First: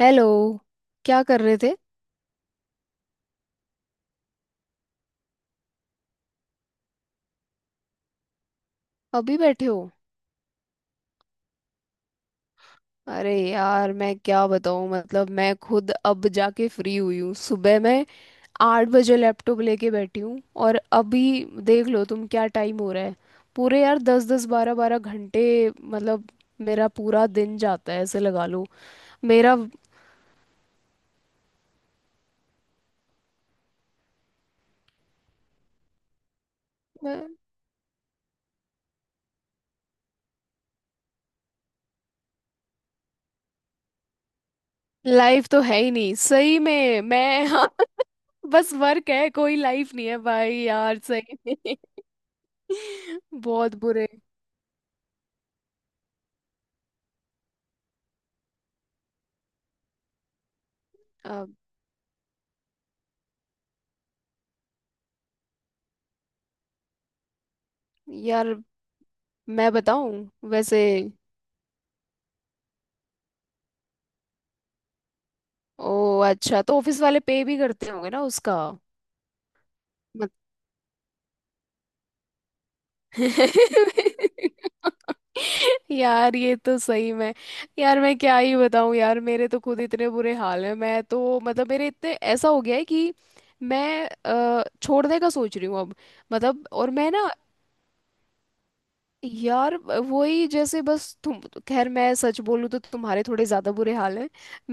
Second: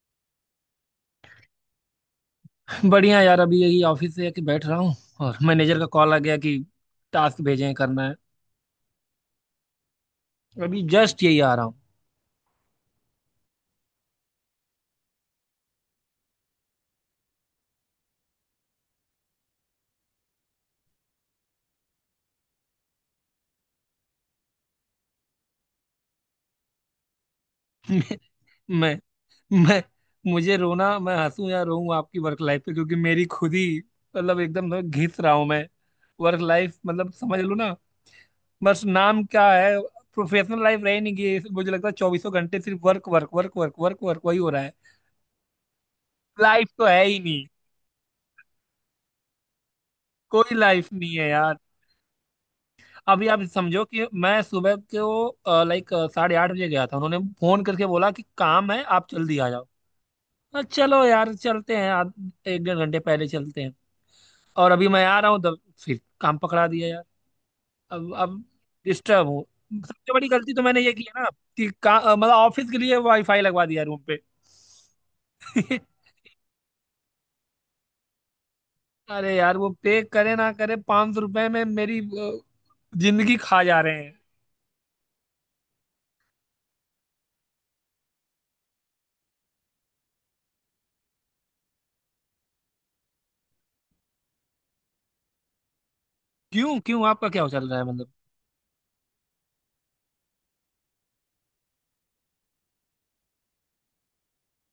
Hello. क्या कर रहे थे? बढ़िया यार अभी यही ऑफिस से आके बैठ रहा हूँ। और मैनेजर का कॉल आ गया कि टास्क भेजे हैं करना है। अभी बैठे हो? अभी जस्ट यही आ रहा हूँ। अरे यार, मैं क्या बताऊँ, मतलब मैं खुद अब जाके फ्री हुई हूँ। सुबह मैं 8 बजे लैपटॉप लेके बैठी हूँ। और अभी देख लो तुम, क्या टाइम हो रहा है। पूरे यार दस दस बारह बारह घंटे, मतलब मेरा पूरा दिन जाता है ऐसे लगा लो। मैं मेरा मैं मुझे रोना, मैं हंसूं या रोऊं आपकी वर्क लाइफ पे, क्योंकि मेरी खुद ही मतलब एकदम ना घिस रहा हूँ मैं। वर्क लाइफ मतलब समझ लो ना, बस नाम क्या है, प्रोफेशनल लाइफ रह नहीं गई। मुझे लगता है चौबीसों घंटे सिर्फ work work work work work work वही हो रहा है। लाइफ तो है ही नहीं सही लाइफ तो में है ही नहीं, मैं। हाँ। बस वर्क है, कोई लाइफ नहीं है, कोई भाई लाइफ यार नहीं है सही यार। में। अभी आप बहुत समझो कि बुरे। मैं सुबह को लाइक 8:30 बजे गया था। उन्होंने फोन करके बोला कि काम है आप जल्दी आ जाओ। चलो यार अब चलते हैं, एक डेढ़ घंटे पहले चलते हैं। और अभी मैं आ रहा हूँ तब फिर काम पकड़ा दिया यार। अब यार डिस्टर्ब हूँ। मैं सबसे बताऊं बड़ी गलती तो वैसे। मैंने ये की है ना कि मतलब ऑफिस के लिए वाईफाई लगवा दिया रूम पे। ओ अच्छा, तो ऑफिस वाले पे भी करते होंगे ना उसका। अरे यार, वो पे मत। करे ना करे, 500 रुपए में मेरी जिंदगी खा जा रहे हैं। यार ये तो सही में। यार मैं क्या ही बताऊं, यार मेरे तो खुद इतने बुरे हाल हैं। मैं तो मतलब मेरे इतने ऐसा हो गया है कि मैं छोड़ने का सोच रही हूँ अब। मतलब क्यों और क्यों मैं आपका ना। क्या चल रहा है मतलब। यार वही जैसे बस तुम। खैर मैं सच बोलूँ तो तुम्हारे थोड़े ज्यादा बुरे हाल हैं,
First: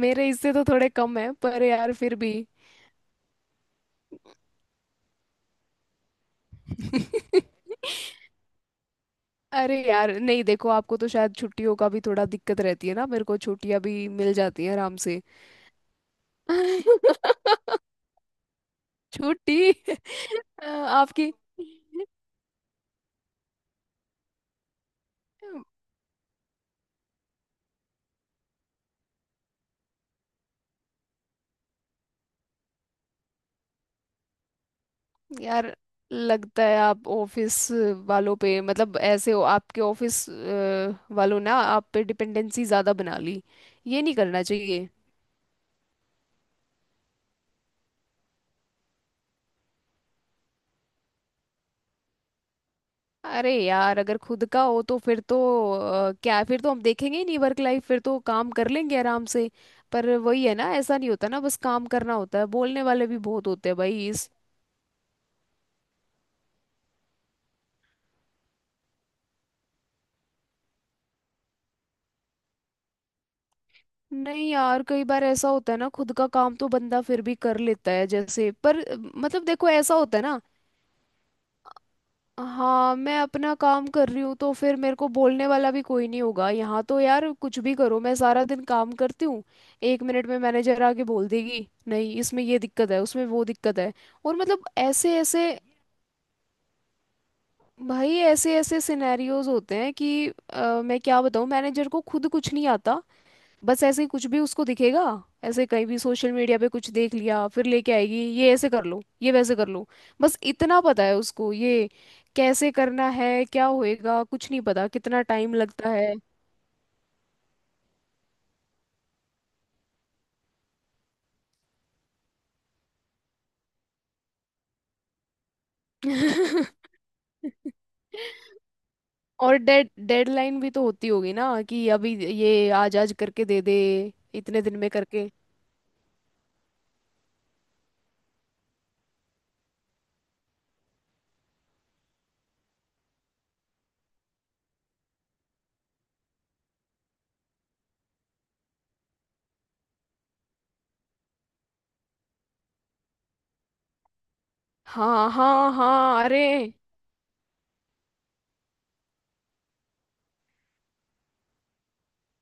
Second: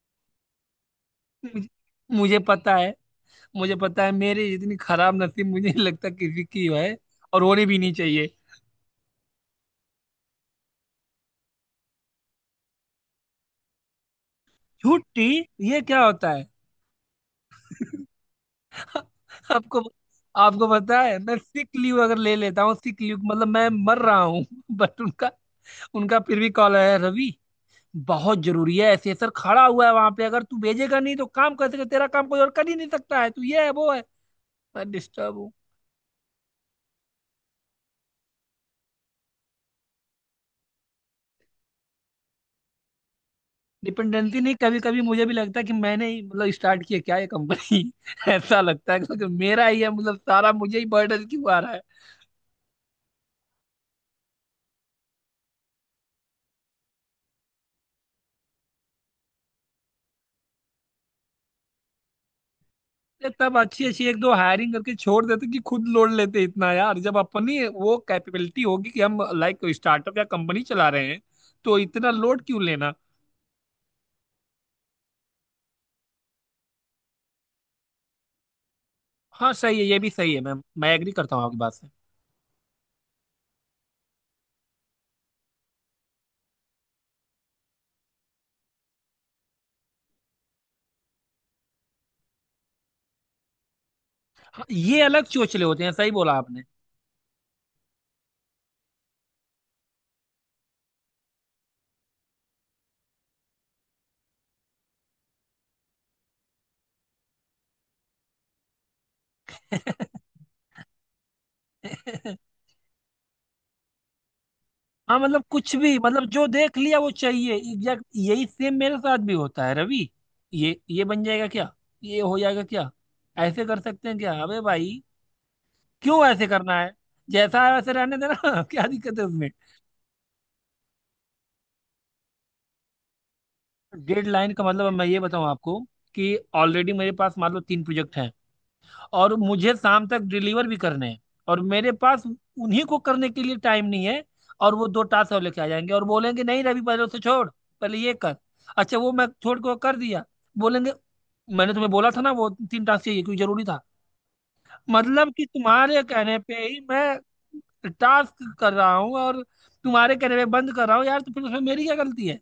मेरे इससे तो थोड़े कम हैं, पर मुझे यार फिर भी। मुझे पता है, मुझे पता है मेरी इतनी खराब नसीब मुझे नहीं लगता किसी की है। और होनी भी नहीं चाहिए। अरे यार नहीं, देखो आपको तो शायद छुट्टियों का भी थोड़ा दिक्कत रहती है ना। मेरे को छुट्टियां भी मिल जाती है आराम से। छुट्टी ये क्या होता है। छुट्टी। आपको, पता है आपकी। मैं सिक लीव अगर ले लेता हूँ, सिक लीव मतलब मैं मर रहा हूँ, बट उनका उनका फिर भी कॉल आया, रवि बहुत जरूरी है, ऐसे सर खड़ा हुआ है वहां पे, अगर तू भेजेगा नहीं तो काम कैसे, तेरा काम कोई और कर ही नहीं सकता है, तू ये है वो है। मैं डिस्टर्ब हूँ। यार लगता है आप ऑफिस वालों पे मतलब ऐसे हो आपके ऑफिस वालों, ना आप पे डिपेंडेंसी ज्यादा बना ली। ये नहीं डिपेंडेंसी करना नहीं, कभी चाहिए। कभी मुझे भी लगता है कि मैंने ही मतलब स्टार्ट किया क्या ये कंपनी। ऐसा लगता है क्योंकि मेरा ही है मतलब सारा, मुझे ही बर्डन क्यों आ रहा है। अरे यार अगर खुद का हो तो फिर तो क्या फिर तो हम देखेंगे ही नहीं वर्क लाइफ, फिर तो काम कर लेंगे आराम से। पर वही है ना, ऐसा नहीं होता ना, बस काम करना होता है, बोलने वाले भी ये बहुत तब होते हैं अच्छी अच्छी भाई एक इस। दो हायरिंग करके छोड़ देते कि खुद लोड लेते इतना यार, जब अपनी वो कैपेबिलिटी होगी कि हम लाइक स्टार्टअप या कंपनी चला रहे हैं, तो इतना लोड क्यों लेना। नहीं यार, कई बार ऐसा होता है ना, खुद का काम तो बंदा फिर भी कर लेता है जैसे, पर मतलब हाँ देखो सही है, ऐसा ये भी होता है सही ना। है मैम, मैं एग्री करता हूँ आपकी बात से। हाँ, मैं अपना काम कर रही हूँ तो फिर मेरे को बोलने वाला भी कोई नहीं होगा। यहाँ तो यार कुछ भी करो, मैं सारा दिन काम करती हूँ। 1 मिनट में मैनेजर आके बोल देगी नहीं इसमें ये दिक्कत है, उसमें वो दिक्कत है और मतलब हाँ, ये ऐसे अलग ऐसे। चोचले होते हैं, सही बोला भाई ऐसे ऐसे सिनेरियोज होते हैं कि मैं क्या बताऊँ, मैनेजर को खुद कुछ नहीं आता। बस ऐसे ही कुछ भी उसको दिखेगा, ऐसे कहीं भी सोशल मीडिया पे कुछ देख लिया फिर लेके आएगी, ये ऐसे कर लो, ये वैसे कर लो। आपने। बस इतना पता है उसको, ये कैसे करना है, क्या होएगा कुछ नहीं पता, हाँ कितना मतलब टाइम कुछ लगता भी, है। मतलब जो देख लिया वो चाहिए, एग्जैक्ट यही सेम मेरे साथ भी होता है रवि। ये बन जाएगा क्या, ये हो जाएगा क्या, ऐसे कर सकते हैं क्या। अबे भाई क्यों ऐसे करना है, जैसा है वैसे रहने देना। क्या दिक्कत है उसमें। और डेडलाइन भी तो होती होगी ना कि अभी ये आज आज करके दे दे डेडलाइन इतने का दिन में मतलब मैं ये करके। बताऊं आपको कि ऑलरेडी मेरे पास मान लो तीन प्रोजेक्ट हैं, और मुझे शाम तक डिलीवर भी करने हैं, और मेरे पास उन्हीं को करने के लिए टाइम नहीं है। और वो दो टास्क और लेके आ जाएंगे और बोलेंगे नहीं रवि पहले उसे छोड़, पहले ये कर। अच्छा वो मैं छोड़ के वो कर दिया, बोलेंगे मैंने तुम्हें बोला था ना वो तीन टास्क चाहिए क्योंकि जरूरी था। हाँ मतलब कि हाँ तुम्हारे हाँ, कहने अरे पे ही मैं टास्क कर रहा हूँ और तुम्हारे कहने पे बंद कर रहा हूँ यार, तो फिर उसमें मेरी क्या गलती है।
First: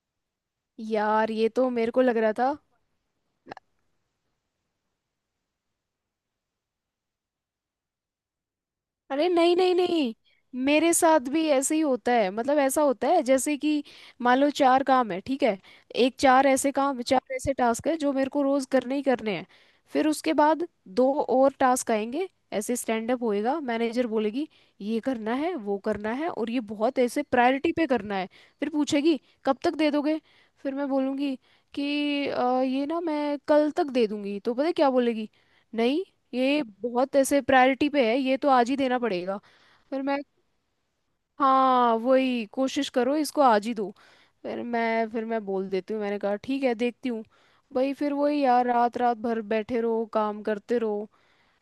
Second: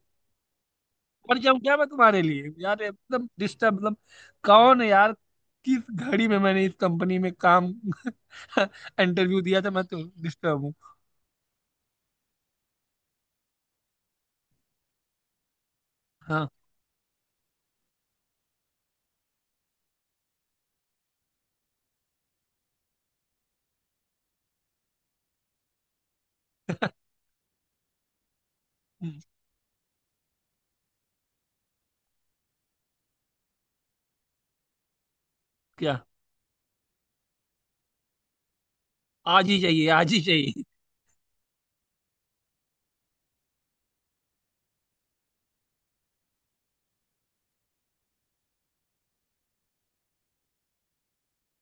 यार मर ये जाऊं तो क्या मैं मेरे को लग तुम्हारे रहा था। लिए यार, एकदम डिस्टर्ब मतलब। कौन है यार, किस घड़ी में मैंने इस कंपनी में काम अरे इंटरव्यू नहीं दिया था। नहीं मैं तो नहीं, डिस्टर्ब हूँ। मेरे साथ भी ऐसे ही होता है, मतलब ऐसा होता है जैसे कि मान लो चार काम है ठीक है। एक हाँ। चार ऐसे काम, चार ऐसे टास्क है जो मेरे को रोज करने ही करने हैं। फिर उसके बाद दो और टास्क आएंगे। ऐसे स्टैंड अप होएगा, मैनेजर बोलेगी ये करना है, वो करना है और ये बहुत ऐसे प्रायोरिटी पे करना है। फिर हम्म, पूछेगी कब तक दे दोगे। फिर मैं बोलूँगी कि " ये ना मैं कल तक दे दूंगी, तो पता है क्या बोलेगी? क्या। नहीं, ये बहुत ऐसे प्रायोरिटी पे है, ये तो आज ही देना पड़ेगा। आज ही चाहिए, फिर आज मैं, ही चाहिए। हाँ वही कोशिश करो इसको आज ही दो। फिर मैं बोल देती हूँ, मैंने कहा ठीक है देखती हूँ। भाई फिर वही यार, रात रात भर बैठे रहो काम करते रहो।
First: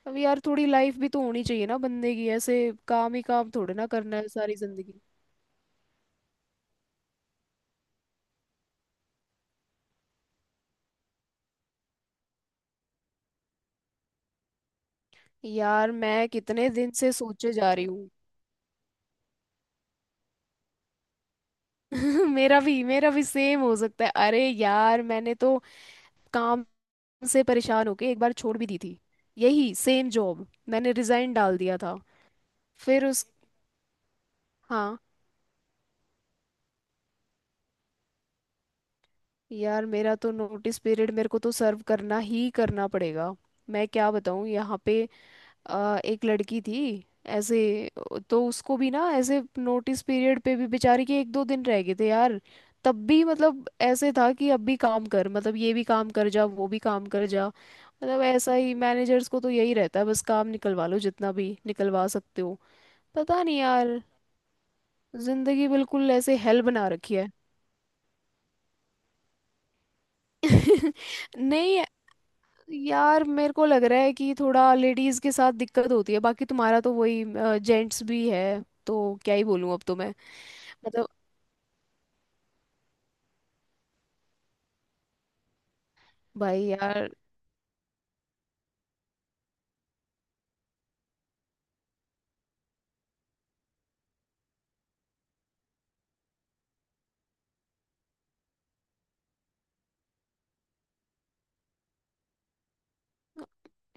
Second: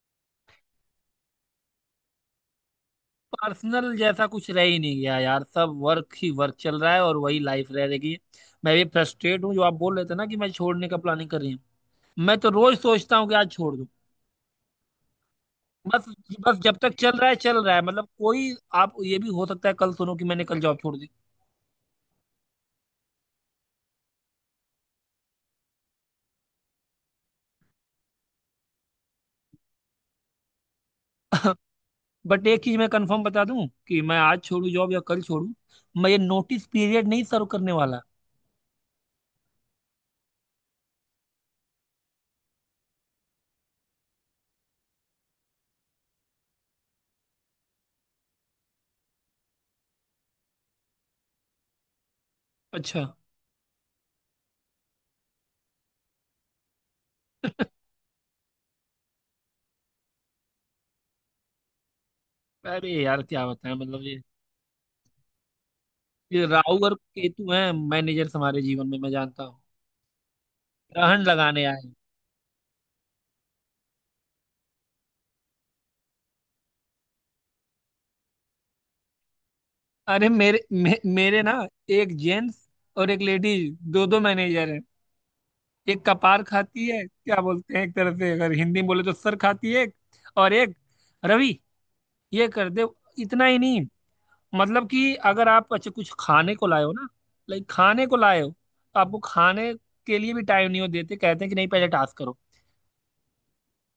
अब यार थोड़ी लाइफ भी तो होनी चाहिए ना बंदे की, ऐसे काम ही काम थोड़े ना पर्सनल करना जैसा है कुछ सारी रह ही नहीं जिंदगी। गया यार, सब वर्क ही वर्क चल रहा है और वही लाइफ रह रही है। मैं भी फ्रस्ट्रेट हूँ, जो आप बोल रहे थे ना कि मैं छोड़ने का प्लानिंग कर रही हूँ, मैं तो रोज सोचता हूँ कि आज छोड़ दूं। यार बस, मैं बस कितने जब दिन तक से चल रहा है सोचे चल जा रहा है, रही मतलब हूँ। कोई, आप ये भी हो सकता है कल सुनो कि मैंने कल जॉब छोड़ दी। मेरा भी सेम हो सकता है। अरे यार मैंने तो काम से परेशान होके एक बार छोड़ भी दी थी। यही सेम जॉब मैंने रिजाइन डाल दिया था। बट एक चीज मैं फिर कंफर्म उस। बता दूं कि मैं आज छोड़ू जॉब हाँ। या कल छोड़ू, मैं ये नोटिस पीरियड नहीं सर्व करने वाला। यार मेरा तो नोटिस पीरियड मेरे को तो सर्व करना ही करना पड़ेगा। मैं क्या बताऊँ, यहाँ पे एक लड़की थी ऐसे। तो उसको भी ना ऐसे नोटिस पीरियड पे भी बेचारी के 1-2 दिन रह गए थे यार। अच्छा। तब भी मतलब ऐसे था कि अब भी काम कर, मतलब ये भी काम कर जा, वो भी काम कर जा। मतलब ऐसा ही मैनेजर्स को तो यही रहता है, बस काम निकलवा लो जितना भी निकलवा सकते हो। अरे यार पता क्या नहीं बताएं, यार, मतलब ये जिंदगी बिल्कुल ऐसे ये हेल राहु बना और रखी है। केतु हैं मैनेजर्स हमारे जीवन में, मैं जानता हूँ ग्रहण लगाने आए नहीं हैं। यार मेरे को लग रहा है कि थोड़ा लेडीज के साथ दिक्कत होती है, बाकी तुम्हारा तो वही जेंट्स भी है तो क्या ही बोलूं अब तो मैं, अरे मतलब मेरे ना, एक जेंट्स और एक लेडीज, दो दो मैनेजर हैं। एक कपार भाई खाती है, यार। क्या बोलते हैं, एक तरह से अगर हिंदी में बोले तो सर खाती है एक। और एक, रवि ये कर दे। इतना ही नहीं, मतलब कि अगर आप अच्छा कुछ खाने को लाए हो ना, लाइक खाने को लाए हो, तो आपको खाने के लिए भी टाइम नहीं हो देते, कहते हैं कि नहीं पहले टास्क करो।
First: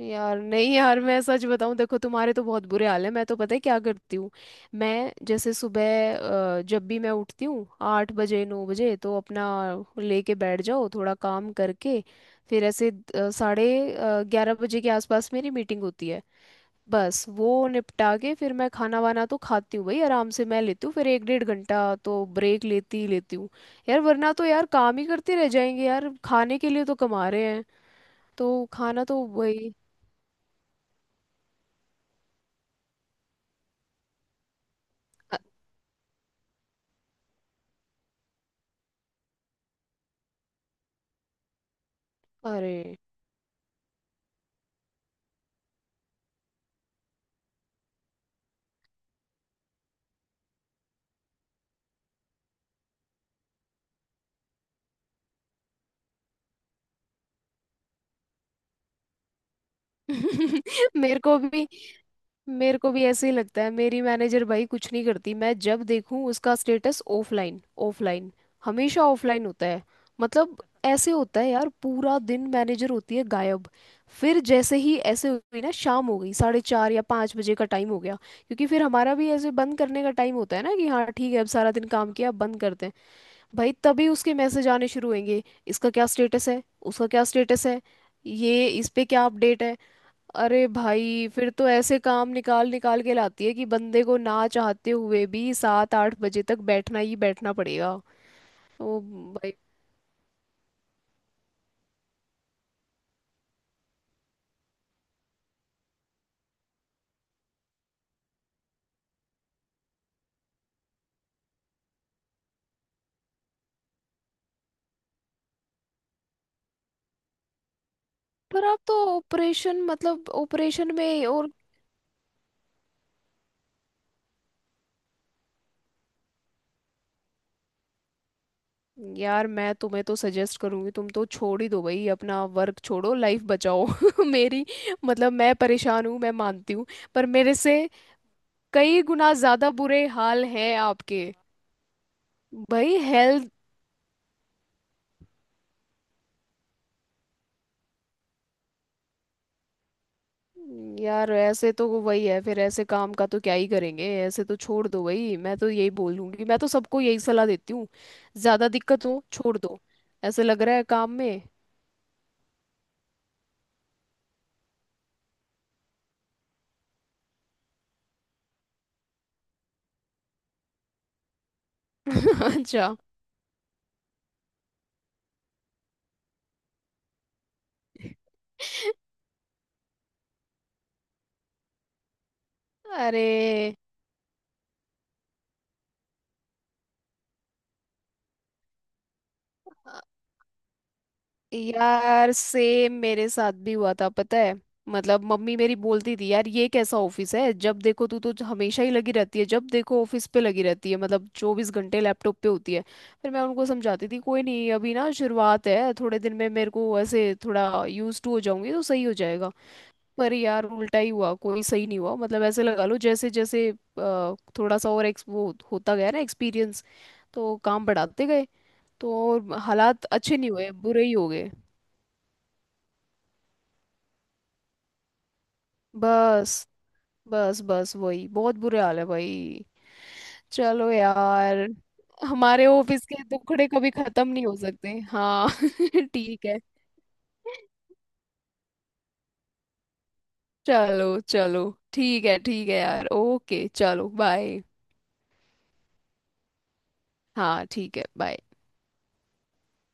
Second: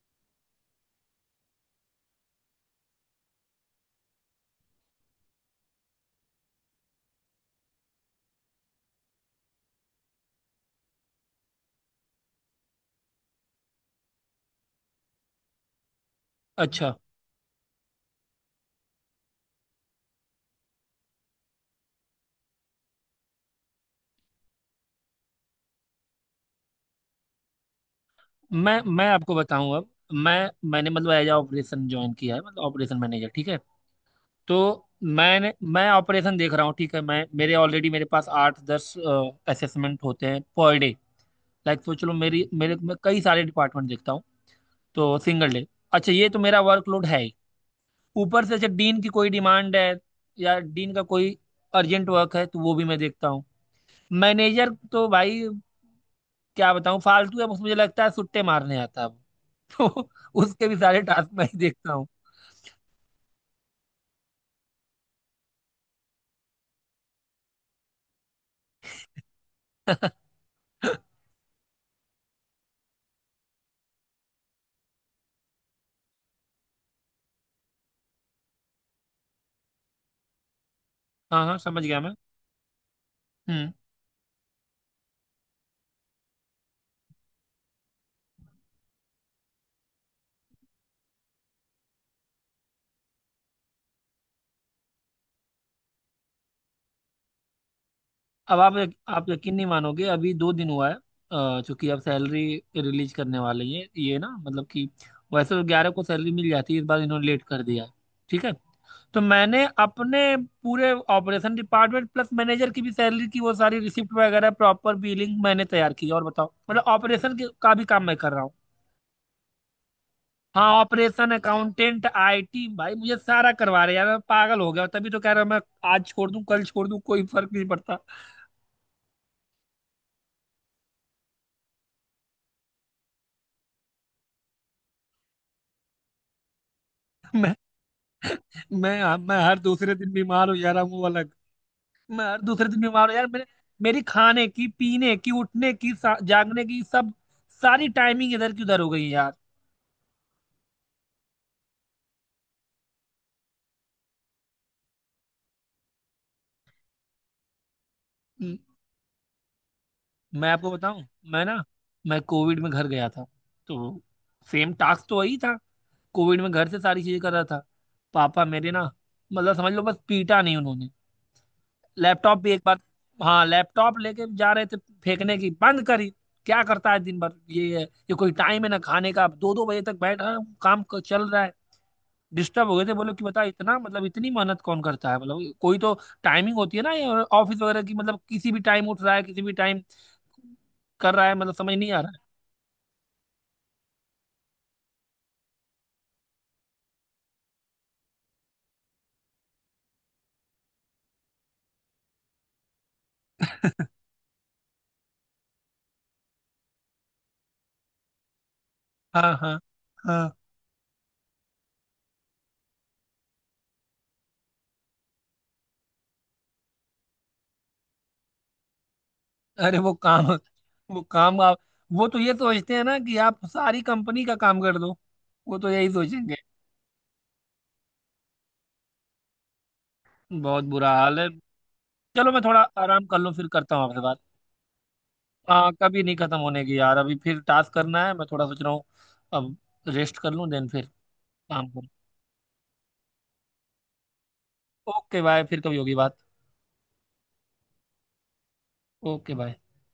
यार नहीं यार मैं सच बताऊं, देखो तुम्हारे तो बहुत बुरे हाल है। मैं तो पता है क्या करती हूँ, मैं जैसे सुबह जब भी मैं उठती हूँ 8-9 बजे तो अपना लेके बैठ जाओ थोड़ा काम करके। फिर ऐसे साढ़े ग्यारह बजे के आसपास मेरी मीटिंग होती है। अच्छा। बस वो निपटा के फिर मैं खाना वाना तो खाती हूँ भाई आराम से, मैं लेती हूँ फिर एक डेढ़ घंटा तो ब्रेक लेती ही लेती हूँ। यार वरना तो यार काम ही करते रह जाएंगे यार, खाने के लिए तो कमा रहे हैं तो मैं खाना मैं तो आपको वही। बताऊं, अब मैं मैंने मतलब एज ऑपरेशन ज्वाइन किया है, मतलब ऑपरेशन मैनेजर, ठीक है। तो मैंने मैं ऑपरेशन देख रहा हूँ, ठीक है। मैं मेरे ऑलरेडी मेरे पास 8-10 असेसमेंट होते हैं पर डे, लाइक सोच लो, मेरी मेरे मैं अरे। कई सारे डिपार्टमेंट देखता हूँ, तो सिंगल डे। अच्छा ये तो मेरा वर्कलोड है ही, ऊपर से जब डीन की कोई डिमांड है या डीन का कोई अर्जेंट वर्क है तो वो भी मैं देखता हूँ। मैनेजर तो भाई क्या बताऊँ, फालतू है, बस मुझे लगता है सुट्टे मारने आता है वो। तो उसके भी सारे मेरे टास्क को मैं ही भी देखता हूँ। मेरे को भी ऐसे ही लगता है, मेरी मैनेजर भाई कुछ नहीं करती। मैं जब देखूं उसका स्टेटस ऑफलाइन, ऑफलाइन, हमेशा ऑफलाइन होता है। मतलब ऐसे होता है यार, पूरा दिन मैनेजर होती है गायब। फिर जैसे ही ऐसे हुई ना शाम हो गई, 4:30 या 5 बजे का टाइम हो गया। क्योंकि फिर हमारा भी ऐसे बंद करने का टाइम होता है ना कि हाँ ठीक है, हाँ अब हाँ सारा समझ दिन गया काम मैं। किया, अब बंद करते हैं। हम्म। भाई तभी उसके मैसेज आने शुरू होंगे, इसका क्या स्टेटस है, उसका क्या स्टेटस है, ये इस पे क्या अपडेट है। अरे भाई फिर तो ऐसे काम निकाल निकाल के लाती है कि बंदे को ना चाहते हुए भी 7-8 बजे तक बैठना ही बैठना पड़ेगा। अब आप, ओ भाई। यकीन नहीं मानोगे, अभी 2 दिन हुआ है, चूंकि अब सैलरी रिलीज करने वाले हैं, ये ना, मतलब कि वैसे तो 11 को सैलरी मिल जाती है, इस बार इन्होंने लेट कर दिया है, ठीक है। तो मैंने अपने पूरे ऑपरेशन डिपार्टमेंट प्लस मैनेजर की भी सैलरी की, वो सारी रिसिप्ट वगैरह प्रॉपर बिलिंग मैंने तैयार की है। और बताओ मतलब ऑपरेशन के का भी काम मैं कर रहा हूँ। पर आप तो ऑपरेशन, मतलब हाँ, ऑपरेशन में ऑपरेशन, और अकाउंटेंट, आईटी, भाई मुझे सारा करवा रहे हैं यार, मैं पागल हो गया हूँ। तभी तो कह रहा हूँ मैं, आज छोड़ दूँ कल छोड़ दूँ कोई फर्क नहीं पड़ता। यार मैं तुम्हें तो सजेस्ट करूंगी, तुम तो छोड़ ही दो भाई, अपना वर्क छोड़ो लाइफ बचाओ। मेरी मतलब मैं परेशान हूँ, मैं मानती हूँ, पर मैं मेरे से मैं कई हाँ, गुना मैं हर ज्यादा दूसरे बुरे दिन हाल बीमार हो जा हैं रहा हूँ, वो आपके अलग। मैं हर दूसरे दिन भाई। बीमार हो यार, मेरे, हेल्थ। मेरी खाने की पीने की उठने की जागने की सब, सारी टाइमिंग इधर की उधर हो गई है यार। यार ऐसे तो वो वही है, फिर ऐसे काम का तो क्या ही करेंगे, ऐसे तो छोड़ दो भाई, मैं तो यही बोलूंगी, मैं तो सबको यही सलाह देती हूँ। म- ज्यादा दिक्कत हो छोड़ दो, ऐसे मैं लग आपको रहा है बताऊं, काम में। मैं ना मैं कोविड में घर गया था, तो सेम टास्क तो वही था, कोविड में घर से सारी चीजें कर रहा था। पापा मेरे ना, मतलब समझ लो बस पीटा नहीं उन्होंने। लैपटॉप भी एक बार, अच्छा, हाँ लैपटॉप लेके जा रहे थे फेंकने की बंद करी। क्या करता है दिन भर ये कोई टाइम है ना खाने का, अब दो दो बजे तक बैठा हूँ, चल रहा है। डिस्टर्ब हो गए थे, बोलो कि अरे बता इतना, मतलब इतनी मेहनत कौन करता है, मतलब कोई तो टाइमिंग होती है ना, ये ऑफिस वगैरह की। मतलब किसी भी टाइम उठ रहा है, किसी भी टाइम कर रहा है, मतलब समझ नहीं आ रहा यार सेम मेरे साथ भी हुआ था पता है। मतलब मम्मी मेरी बोलती थी यार ये कैसा ऑफिस है, जब देखो तू तो हमेशा ही लगी रहती है, जब देखो ऑफिस पे लगी रहती है, मतलब 24 घंटे लैपटॉप पे होती है। फिर मैं उनको समझाती थी कोई नहीं, अभी ना शुरुआत है, थोड़े दिन में मेरे को ऐसे थोड़ा यूज टू हो जाऊंगी तो सही हो है। हाँ जाएगा। हाँ हाँ। पर यार उल्टा ही हुआ, कोई सही नहीं हुआ, मतलब ऐसे लगा लो जैसे जैसे थोड़ा सा और एक्स वो होता गया ना एक्सपीरियंस। तो काम बढ़ाते गए, तो और अरे हालात अच्छे नहीं हुए, वो बुरे ही हो काम गए। आप वो तो ये सोचते हैं ना कि आप सारी कंपनी का काम कर दो, वो तो यही सोचेंगे। बस बस बस वही बहुत बुरे हाल है भाई। बहुत बुरा चलो हाल है। यार। चलो मैं थोड़ा हमारे ऑफिस आराम कर के लूँ, फिर दुखड़े करता हूँ कभी आपसे बात। खत्म नहीं हो सकते, हाँ। हाँ कभी नहीं खत्म ठीक है, होने की यार, अभी फिर टास्क करना है, मैं थोड़ा सोच रहा हूँ। अब रेस्ट कर लूँ, देन फिर चलो चलो काम करूँ। ठीक है, ठीक है यार, ओके चलो बाय। ओके बाय, फिर कभी होगी बात। हाँ ठीक है, बाय। Okay bye.